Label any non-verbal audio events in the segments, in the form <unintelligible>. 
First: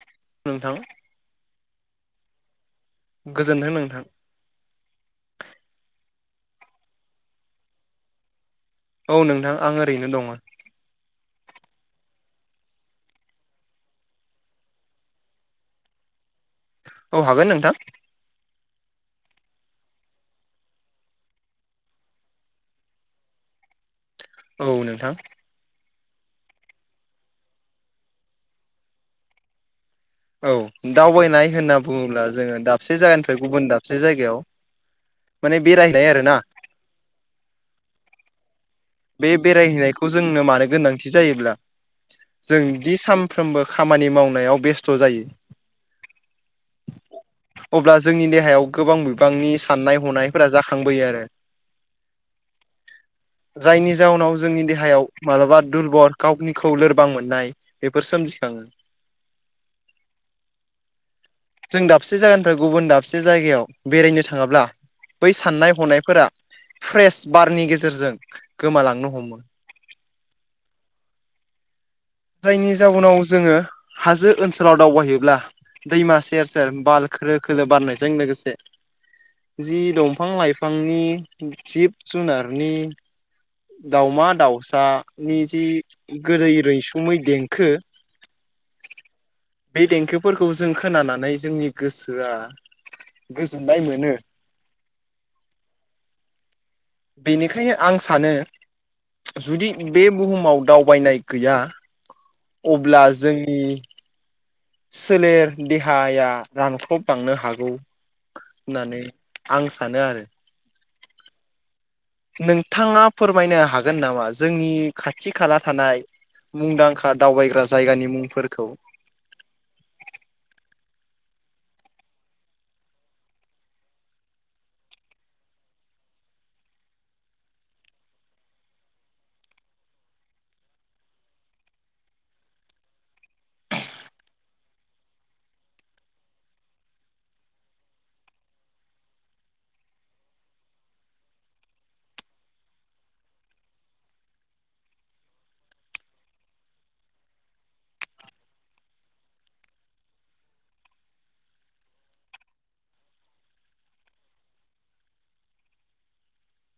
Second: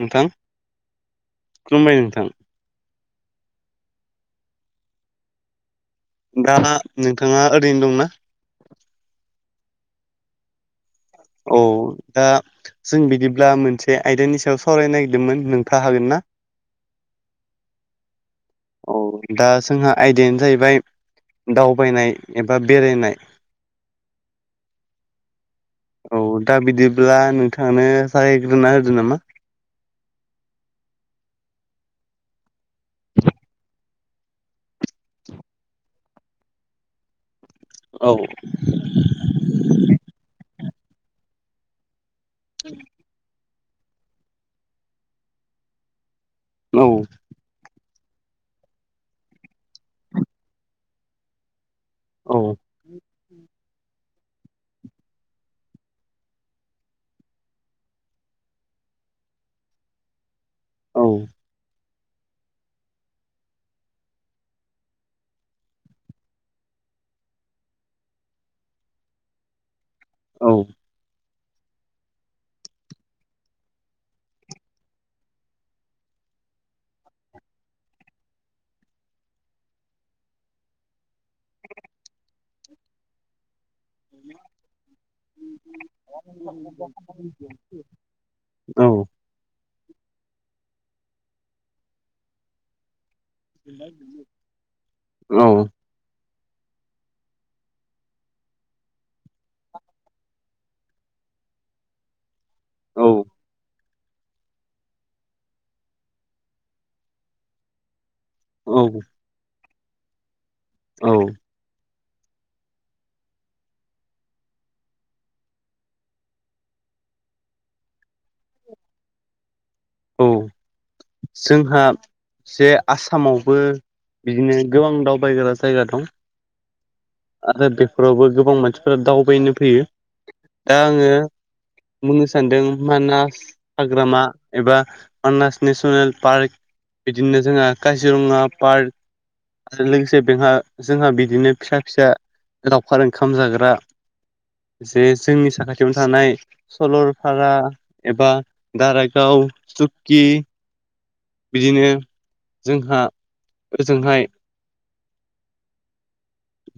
नोंथां नोंथां खुलुमबाय नोंथां गोजोन्थों नोंथां दा नोंथाङा ओरैनो दंना औ नोंथां आं ओरैनो दङो औ दा जों बिदिब्ला मोनसे आयदानि सायाव सावरायनो नागिरदोमोन नोंथाङा हागोन ना औ हागोन नोंथां औ दा जोंहा आयदायानो जाहैबाय दावबायनाय एबा बेरायनाय औ नोंथां औ दा बिदिब्ला नोंथाङानो जागायग्रोना होदो नामा औ दावबायनाय होनना बुङोब्ला जोङो दाबसे जायगानिफ्राय गुबुन दाबसे दाबसे जायगायाव माने बेरायनाय आरो ना औ बे बेरायहैनायखौ जोंनो मानो गोनांथि जायोब्ला जों दि साम सानफ्रोमबो खामानि मावनायाव बेस्थ' जायो औ अब्ला जोंनि देहायाव गोबां बिबांनि साननाय हनायफोरा जाखांबोयो आरो औ जायनि जाउनाव जोंनि देहायाव मालाबा दुरबल गावनिखौ लोरबां मोननाय बेफोर सोमजिखाङो औ जों दाबसे जायगानिफ्राय गुबुन दाबसे जायगायाव बेरायनो थाङोब्ला बै साननाय हनायफोरा फ्रेश बारनि गेजेरजों गोमालांनो हमो औ। जायनि जाउनाव जोङो हाजो ओनसोलाव दावबायहैब्ला दैमा सेर सेर बाल खोलो खोलो बारनायजों लोगोसे जि दंफां लाइफांनि जिब जुनारनि दाउमा दाउसानि जि गोदै रैसुमै देंखो औ। बे देंखोफोरखौ जों खोनानानै जोंनि गोसोआ गोजोननाय मोनो औ बेनिखायनो आं सानो जुदि बे बुहुमाव दावबायनाय गैया औ अब्ला जोंनि सोलेर देहाया रांख्रब बांनो हागौ। होननानै औ आं सानो आरो। औ। नोंथाङा फोरमायनो हागोन नामा जोंनि खाथि खाला थानाय। मुंदांखा दावबायग्रा जायगानि मुंफोरखौ औ जोंहा जे आसामावबो बिदिनो गोबां दावबायग्रा जायगा दं। आरो दा बेफोरावबो गोबां मानसिफोरा दावबायनो फैयो। दा आङो बुंनो सानदों मानास हाग्रामा एबा मानास नेसनेल पार्क बिदिनो जोंहा काजिरङा पार्क आरो लोगोसे बेहा जोंहा बिदिनो फिसा फिसा लावखार ओंखाम जाग्रा जे जोंनि साखाथियावनो थानाय सरलफारा एबा दारायबिल आव सुखथि बिदिनो जोंहा ओजोंहाय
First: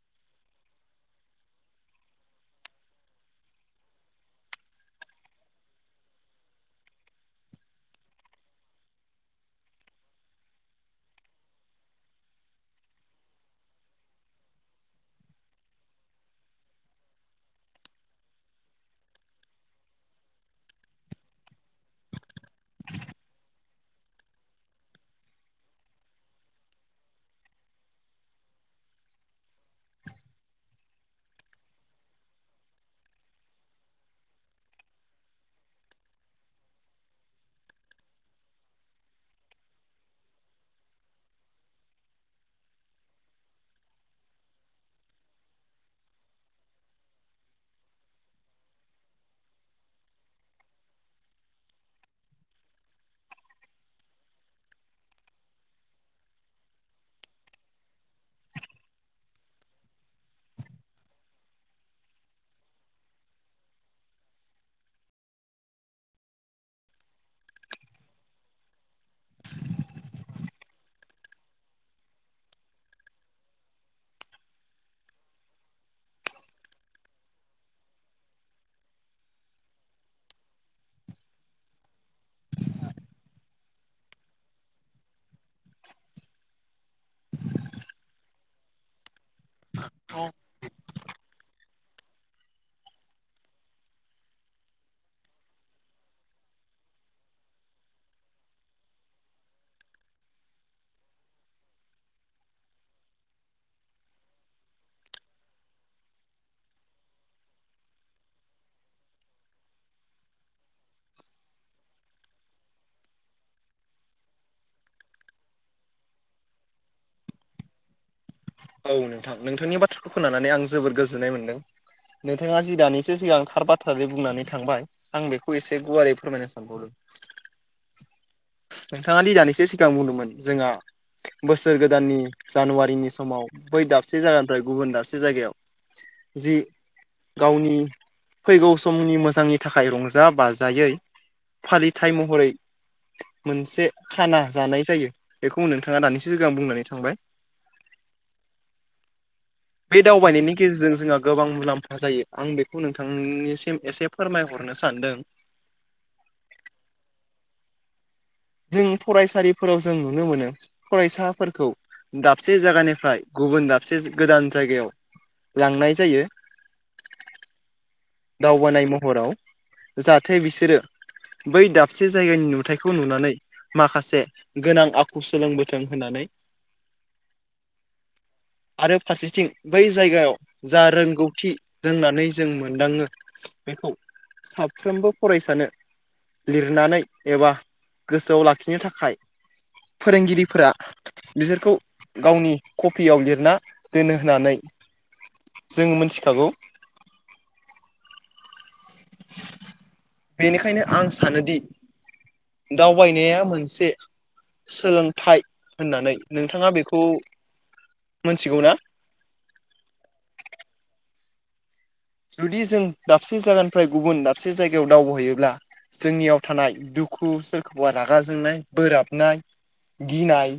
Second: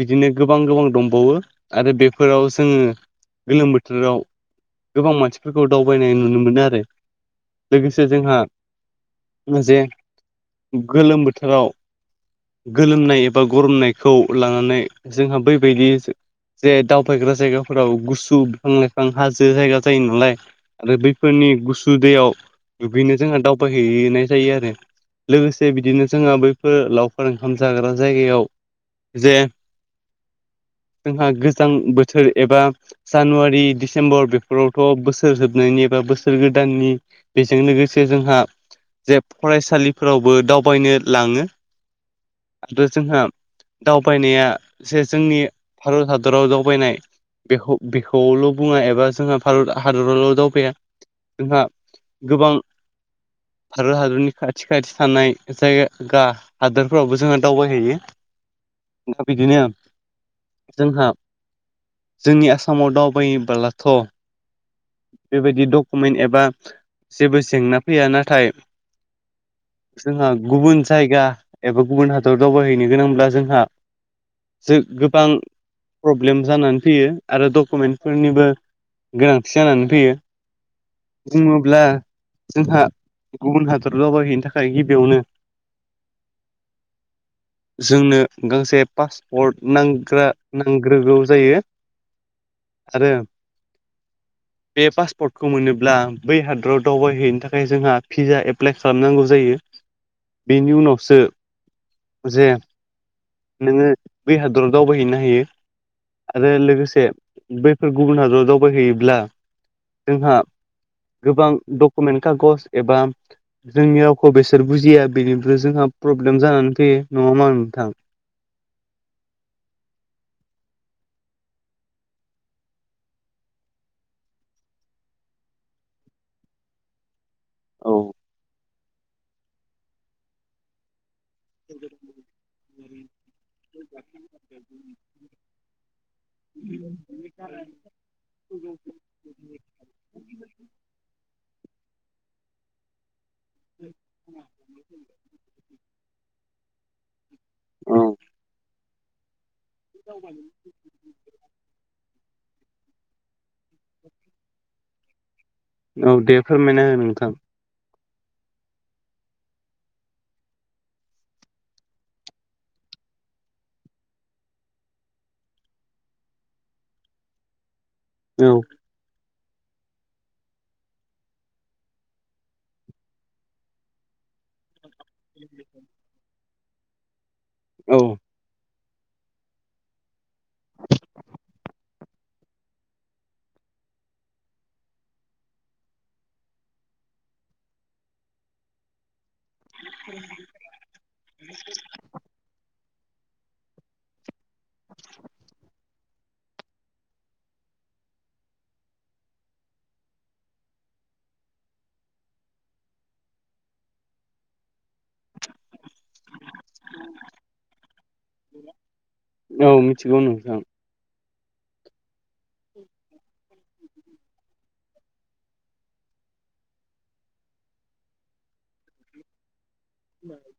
बिदिनो गोबां गोबां दंबावो आरो बेफोराव जोङो गोलोम बोथोराव गोबां मानसिफोरखौ दावबायनाय नुनो मोनो आरो। लोगोसे जोंहा जे गोलोम बोथोराव गोलोमनाय एबा गरमनायखौ लानानै जोंहा बैबायदि जे दावबायग्रा जायगाफोराव गुसु बिफां लाइफां हाजो जायगा जायो नालाय आरो बैफोरनि गुसु दैयाव दुगैनो जोंहा दावबायहैनाय जायो आरो लोगोसे बिदिनो जोंहा बैफोर लावखार ओंखाम जाग्रा जायगायाव जे जोंहा गोजां बोथोर एबा जानुवारि डसेम्बर बेफोरावथ' बोसोर जोबनायनि बा बोसोर गोदाननि बेजों लोगोसे जोंहा जे फरायसालिफोरावबो दावबायनो लाङो आरोथ जोंहा दावबायनाया जे जोंनि भारत हादराव दावबायनाय बेखौ बेखौल' बुङा एबा जोंहा भारत हादरावल' दावबाया जोंहा गोबां भारत हादरनि खाथि खाथि थानाय जायगा हादोरफोरावबो जोङो दावबायहैयो दा बिदिनो जोंहा जोंनि आसामाव दावबायोबोलाथ' बेबायदि डकुमेन्ट एबा जेबो जेंना फैया नाथाय जोंहा गुबुन जायगा एबा गुबुन हादराव दावबायहैनो गोनांब्ला जों हा जों गोबां प्रब्लेम जानानै फैयो। आरो डकुमेन्टफोरनिबो गोनांथि जानानै फैयो। बुङोब्ला जोंहा गुबुन हादर दावबायहैनो थाखाय गिबियावनो जोंनो गांसे पासपर्ट नांग्रा नांग्रोगौ जायो। आरो बे पासपर्टखौ मोनोब्ला बै हादराव दावबायहैनो थाखाय जोंहा भिजा एप्लाइ खालामनांगौ जायो। बेनि उनावसो जे नोङो बै हादराव दावबायहैनो हायो। आरो लोगोसे बैफोर गुबुन हादराव दावबायहैयोब्ला जोंहा गोबां डकमेन्ट कागज एबा जोंनि रावखौ बेसोर बुजिया बेदिनोथ' जोंहा प्रब्लेम जानानै फैयो नङा मा नोंथां? औ नोंथां नोंथांनि बाथ्राखौ खोनानानै आं जोबोर गोजोननाय मोनदों। नोंथाङा जि दानिसो सिगां थार बाथ्रादे बुंनानै थांबाय आं बेखौ एसे गुवारै फोरमायनो सानबावदों। नोंथाङादि दानिसो सिगां बुंदोंमोन जोंहा बोसोर गोदाननि जानुवारिनि समाव बै दाबसे जायगानिफ्राय गुबुन दाबसे जायगायाव जि औ गावनि फैगौ समनि मोजांनि नि थाखाय रंजा बाजायै फालिथाय महरै मोनसे खाना जानाय जायो बेखौ नोंथाङा दानिसो सिगां आं बुंनानै थांबाय। औ बे दावबायनायनि गेजेरजों जोंहा गोबां मुलाम्फा जायो, आं बेखौ नोंथांनिसिम एसे फोरमायहरनो सान सान्दों। औ दे फोरमायना हो नोंथां। जों फरायसालिफोराव जों नुनो मोनो फरायसाफोरखौ दाबसे जायगानिफ्राय गुबुन दाबसे गोदान जायगायाव लांनाय जायो। औ दावबायनाय महराव। जाहाथे बिसोरो बै दाबसे जायगानि नुथायाइखौ नुनानै माखासे गोनां आ खु सोलोंबोथों होननानै। औ। आरो फारसेथिं बै जायगायाव जा रोंगौथि रोंनानै जों मोनदाङो बेखौ साफ्रोमबो फरायसानो लिरनानै एबा गोसोआव लाखिनो थाखाय फोरोंगिरिफोरा बिसोरखौ गावनि कफियाव लिरना दोनो होननानै। जोंङो मोनथिखागौ। बेनिखायनो आं सानोदि दावबायनाया मोनसे सोलोंथाइ होननानै। नोंथाङा बेखौ मोनथिगौ ना? औ मिथिगौ नोंथां। जुदि जों दाबसे जायगानिफ्राय गुबुन दाबसे जायगायाव दावबायहैयोब्ला जोंनियाव थानाय दुखु, सोरखौबा रागा जोंनाय, बोराबनाय गिनाय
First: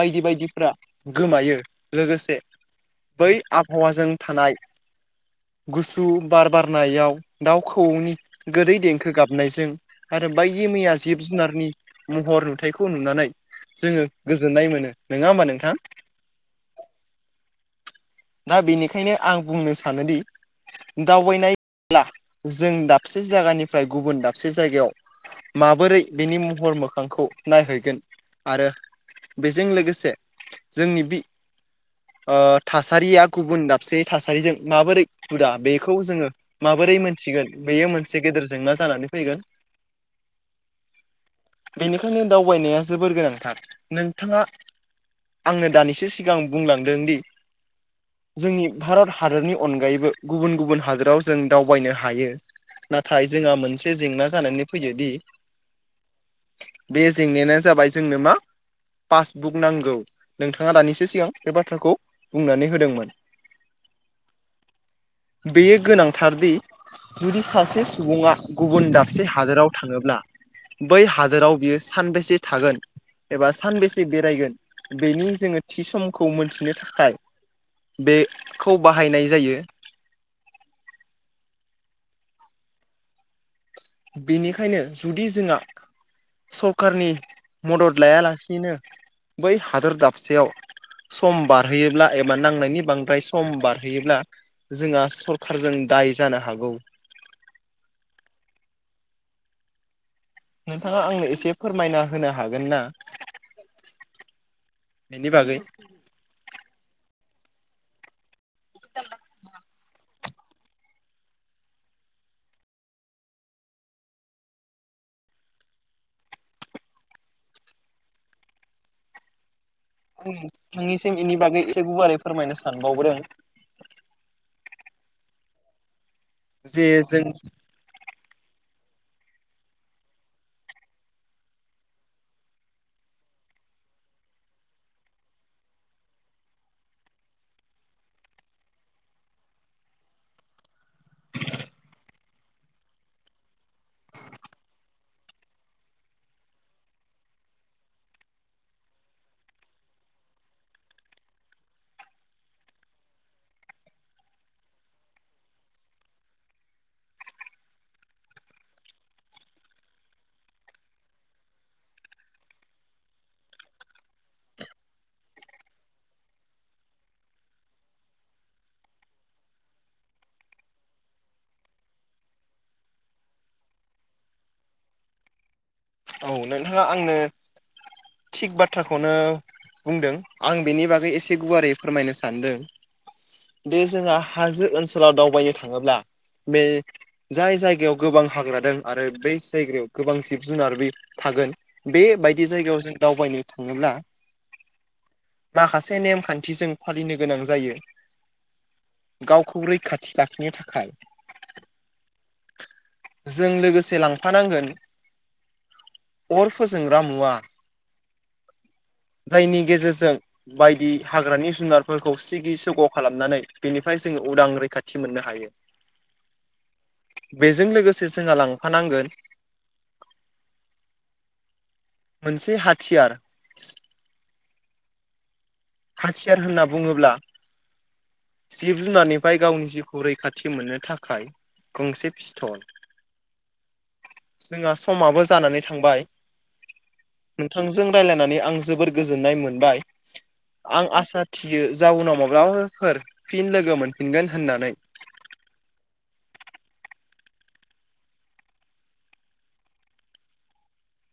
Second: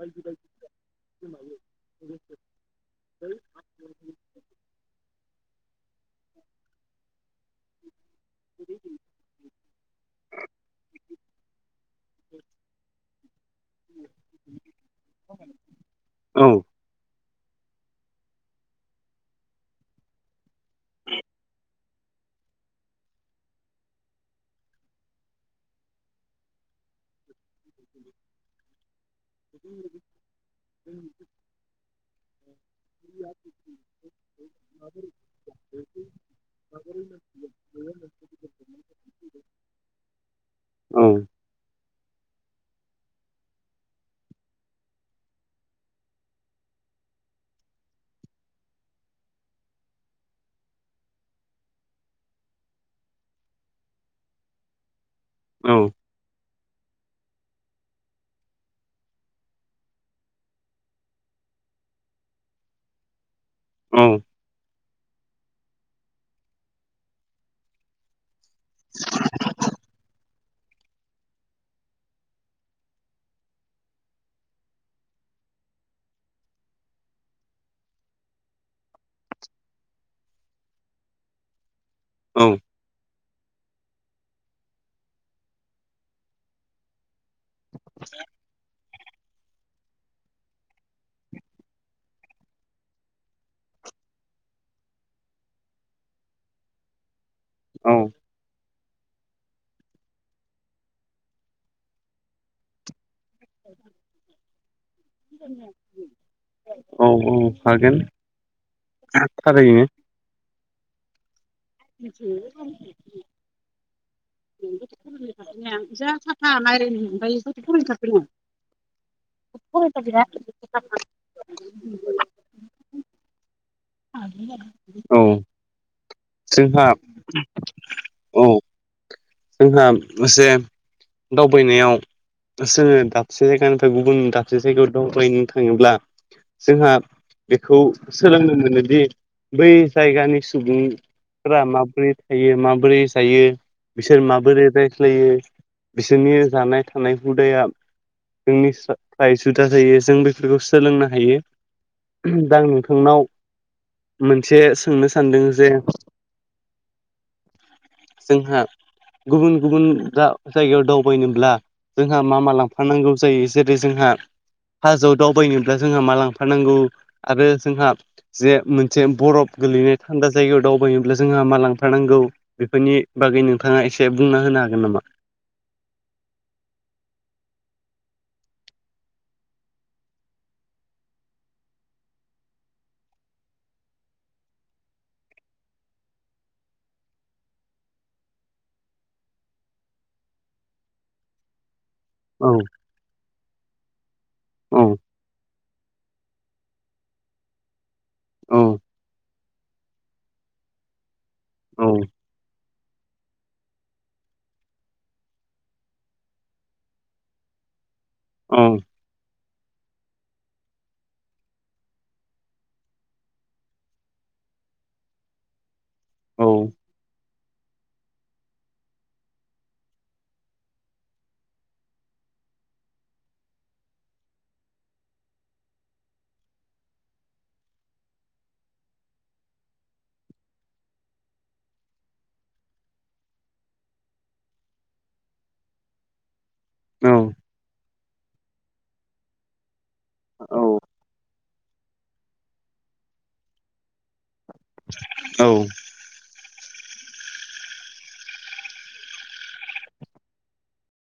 बायदि बायदिफ्रा गोमायो। लोगोसे बै आबहावाजों थानाय गुसु बार बारनायाव दाउ खौऔनि गोदै देंखो गाबनायजों आरो बायदि मैया जिब जुनारनि महर नुथाइखौ नुनानै जोङो गोजोननाय मोनो, नोङा होमबा नोंथां? औ दा बिनिखायनो आं बुंनो सानोदि दावबायनाय <inaudible> ब्ला जों दाबसे जायगानिफ्राय गुबुन दाबसे जायगायाव माबोरै बिनि महर मोखांखौ नायहैगोन आरो बेजों लोगोसे जोंनि बि थासारिया गुबुन दाबसे थासारिजों माबोरै हुदा बेखौ जोङो माबोरै मोनथिगोन बेयो मोनसे गेदेर जेंना जानानै फैगोन। औ। बेनिखायनो दावबायनाया जोबोर गोनांथार। नोंथाङा आंनो दानिसो सिगां बुंलांदों दि जोंनि भारत हादरनि अनगायैबो गुबुन गुबुन हादोराव जों दावबायनो हायो। नाथाय जोंहा मोनसे जेंना जानानै फैयो दि। औ। बे जेंनायानो जाबाय जोंनो मा? पासबुक नांगौ नोंथाङा दानिसो सिगां बे बाथ्राखौ बुंनानै होदोंमोन। औ। बेयो गोनांथारदि जुदि सासे सुबुङा। गुबुन दाबसे हादोराव थाङोब्ला बै हादोराव बियो सानबेसे थागोन? एबा सानबेसे बेरायगोन बेनि जोङो थि समखौ मोनथिनो थाखाय। बेखौ बाहायनाय जायो। औ। बेनिखायनो जुदि जोंहा सरकारनि मदद लायालासिनो बै हादोर दाबसेयाव सम बारहोयोब्ला एबा नांनायनि बांद्राय सम बारहोयोब्ला जोंहा सरखारजों दाय जानो हागौ। औ। नोंथाङा आंनो एसे फोरमायना होनो हागोन ना? बेनि बागै औ औ हागोन। <unintelligible> थारैनो। <unintelligible> <unintelligible> <unintelligible> नोंनिसिम बेनि बागै एसे गुवारै फोरमायनो सानबावदों। औ जे जोंहा जों औ। जोंहा एसे दावबायनायाव जोङो दाबसे जायगानिफ्राय गुबुन दाबसे जायगायाव दावबायनो थाङोब्ला जोंहा बेखौ सोलोंनो मोनोदि बै जायगानि सुबुं फोर माबोरै थायो माबोरै जायो? बिसोर माबोरै रायज्लायो बिसोरनि जानाय थानाय हुदाया जोंनि फ्राय जुदा जायो जों बेफोरखौ सोलोंनो हायो। दा नोंथांनाव मोनसे सोंनो सानदों जे जोंहा गुबुन गुबुन जायगायाव दावबायनोब्ला जोंहा मा मा लांफानांगौ जायो? जेरै जोंहा फार्स्टआव दावबायनोब्ला जोंहा मा लांफानांगौ आरो जोंहा जे मोनसे बरफ गोलैनाय थान्दा जायगायाव दावबायनोब्ला जोंहा मा लांफानांगौ? बेफोरनि बागै नोंथाङा एसे बुंना होनो हागोन नामा? औ नोंथाङा आंनो थिग बाथ्राखौनो बुंदों आं बेनि बागै एसे गुवारै फोरमायनो सानदों। बे जोंहा हाजो ओनसोलाव दावबायनो थाङोब्ला बे जाय जायगायाव गोबां हाग्रा दं आरो बै जायगायाव गोबां जिब जुनार बे थागोन बेबायदि औ जायगायाव जों दावबायनो थाङोब्ला औ माखासे नेमखान्थिजों फालिनो गोनां जायो। औ गावखौ रैखाथि लाखिनो थाखाय। औ। जों लोगोसे लांफानांगोन अर फोजोंग्रा मुवा। औ। जायनि गेजेरजों बायदि हाग्रानि जुनारफोरखौ सिगि सग' खालामनानै बेनिफ्राय जोङो उदां रैखाथि मोननो हायो। औ बेजों लोगोसे जोंहा लांफानांगोन मोनसे हाथियार। हाथियार होनना बुङोब्ला जिब जुनारनिफ्राय गावनि जिउखौ रैखाथि मोननो थाखाय गंसे पिस्थल जोंहा समाबो जानानै थांबाय। औ नोंथांजों रायलायनानै आं जोबोर गोजोननाय मोनबाय आं आसा थियो जाउनाव माब्लाफोर फिन लोगो मोनफिनगोन होननानै औ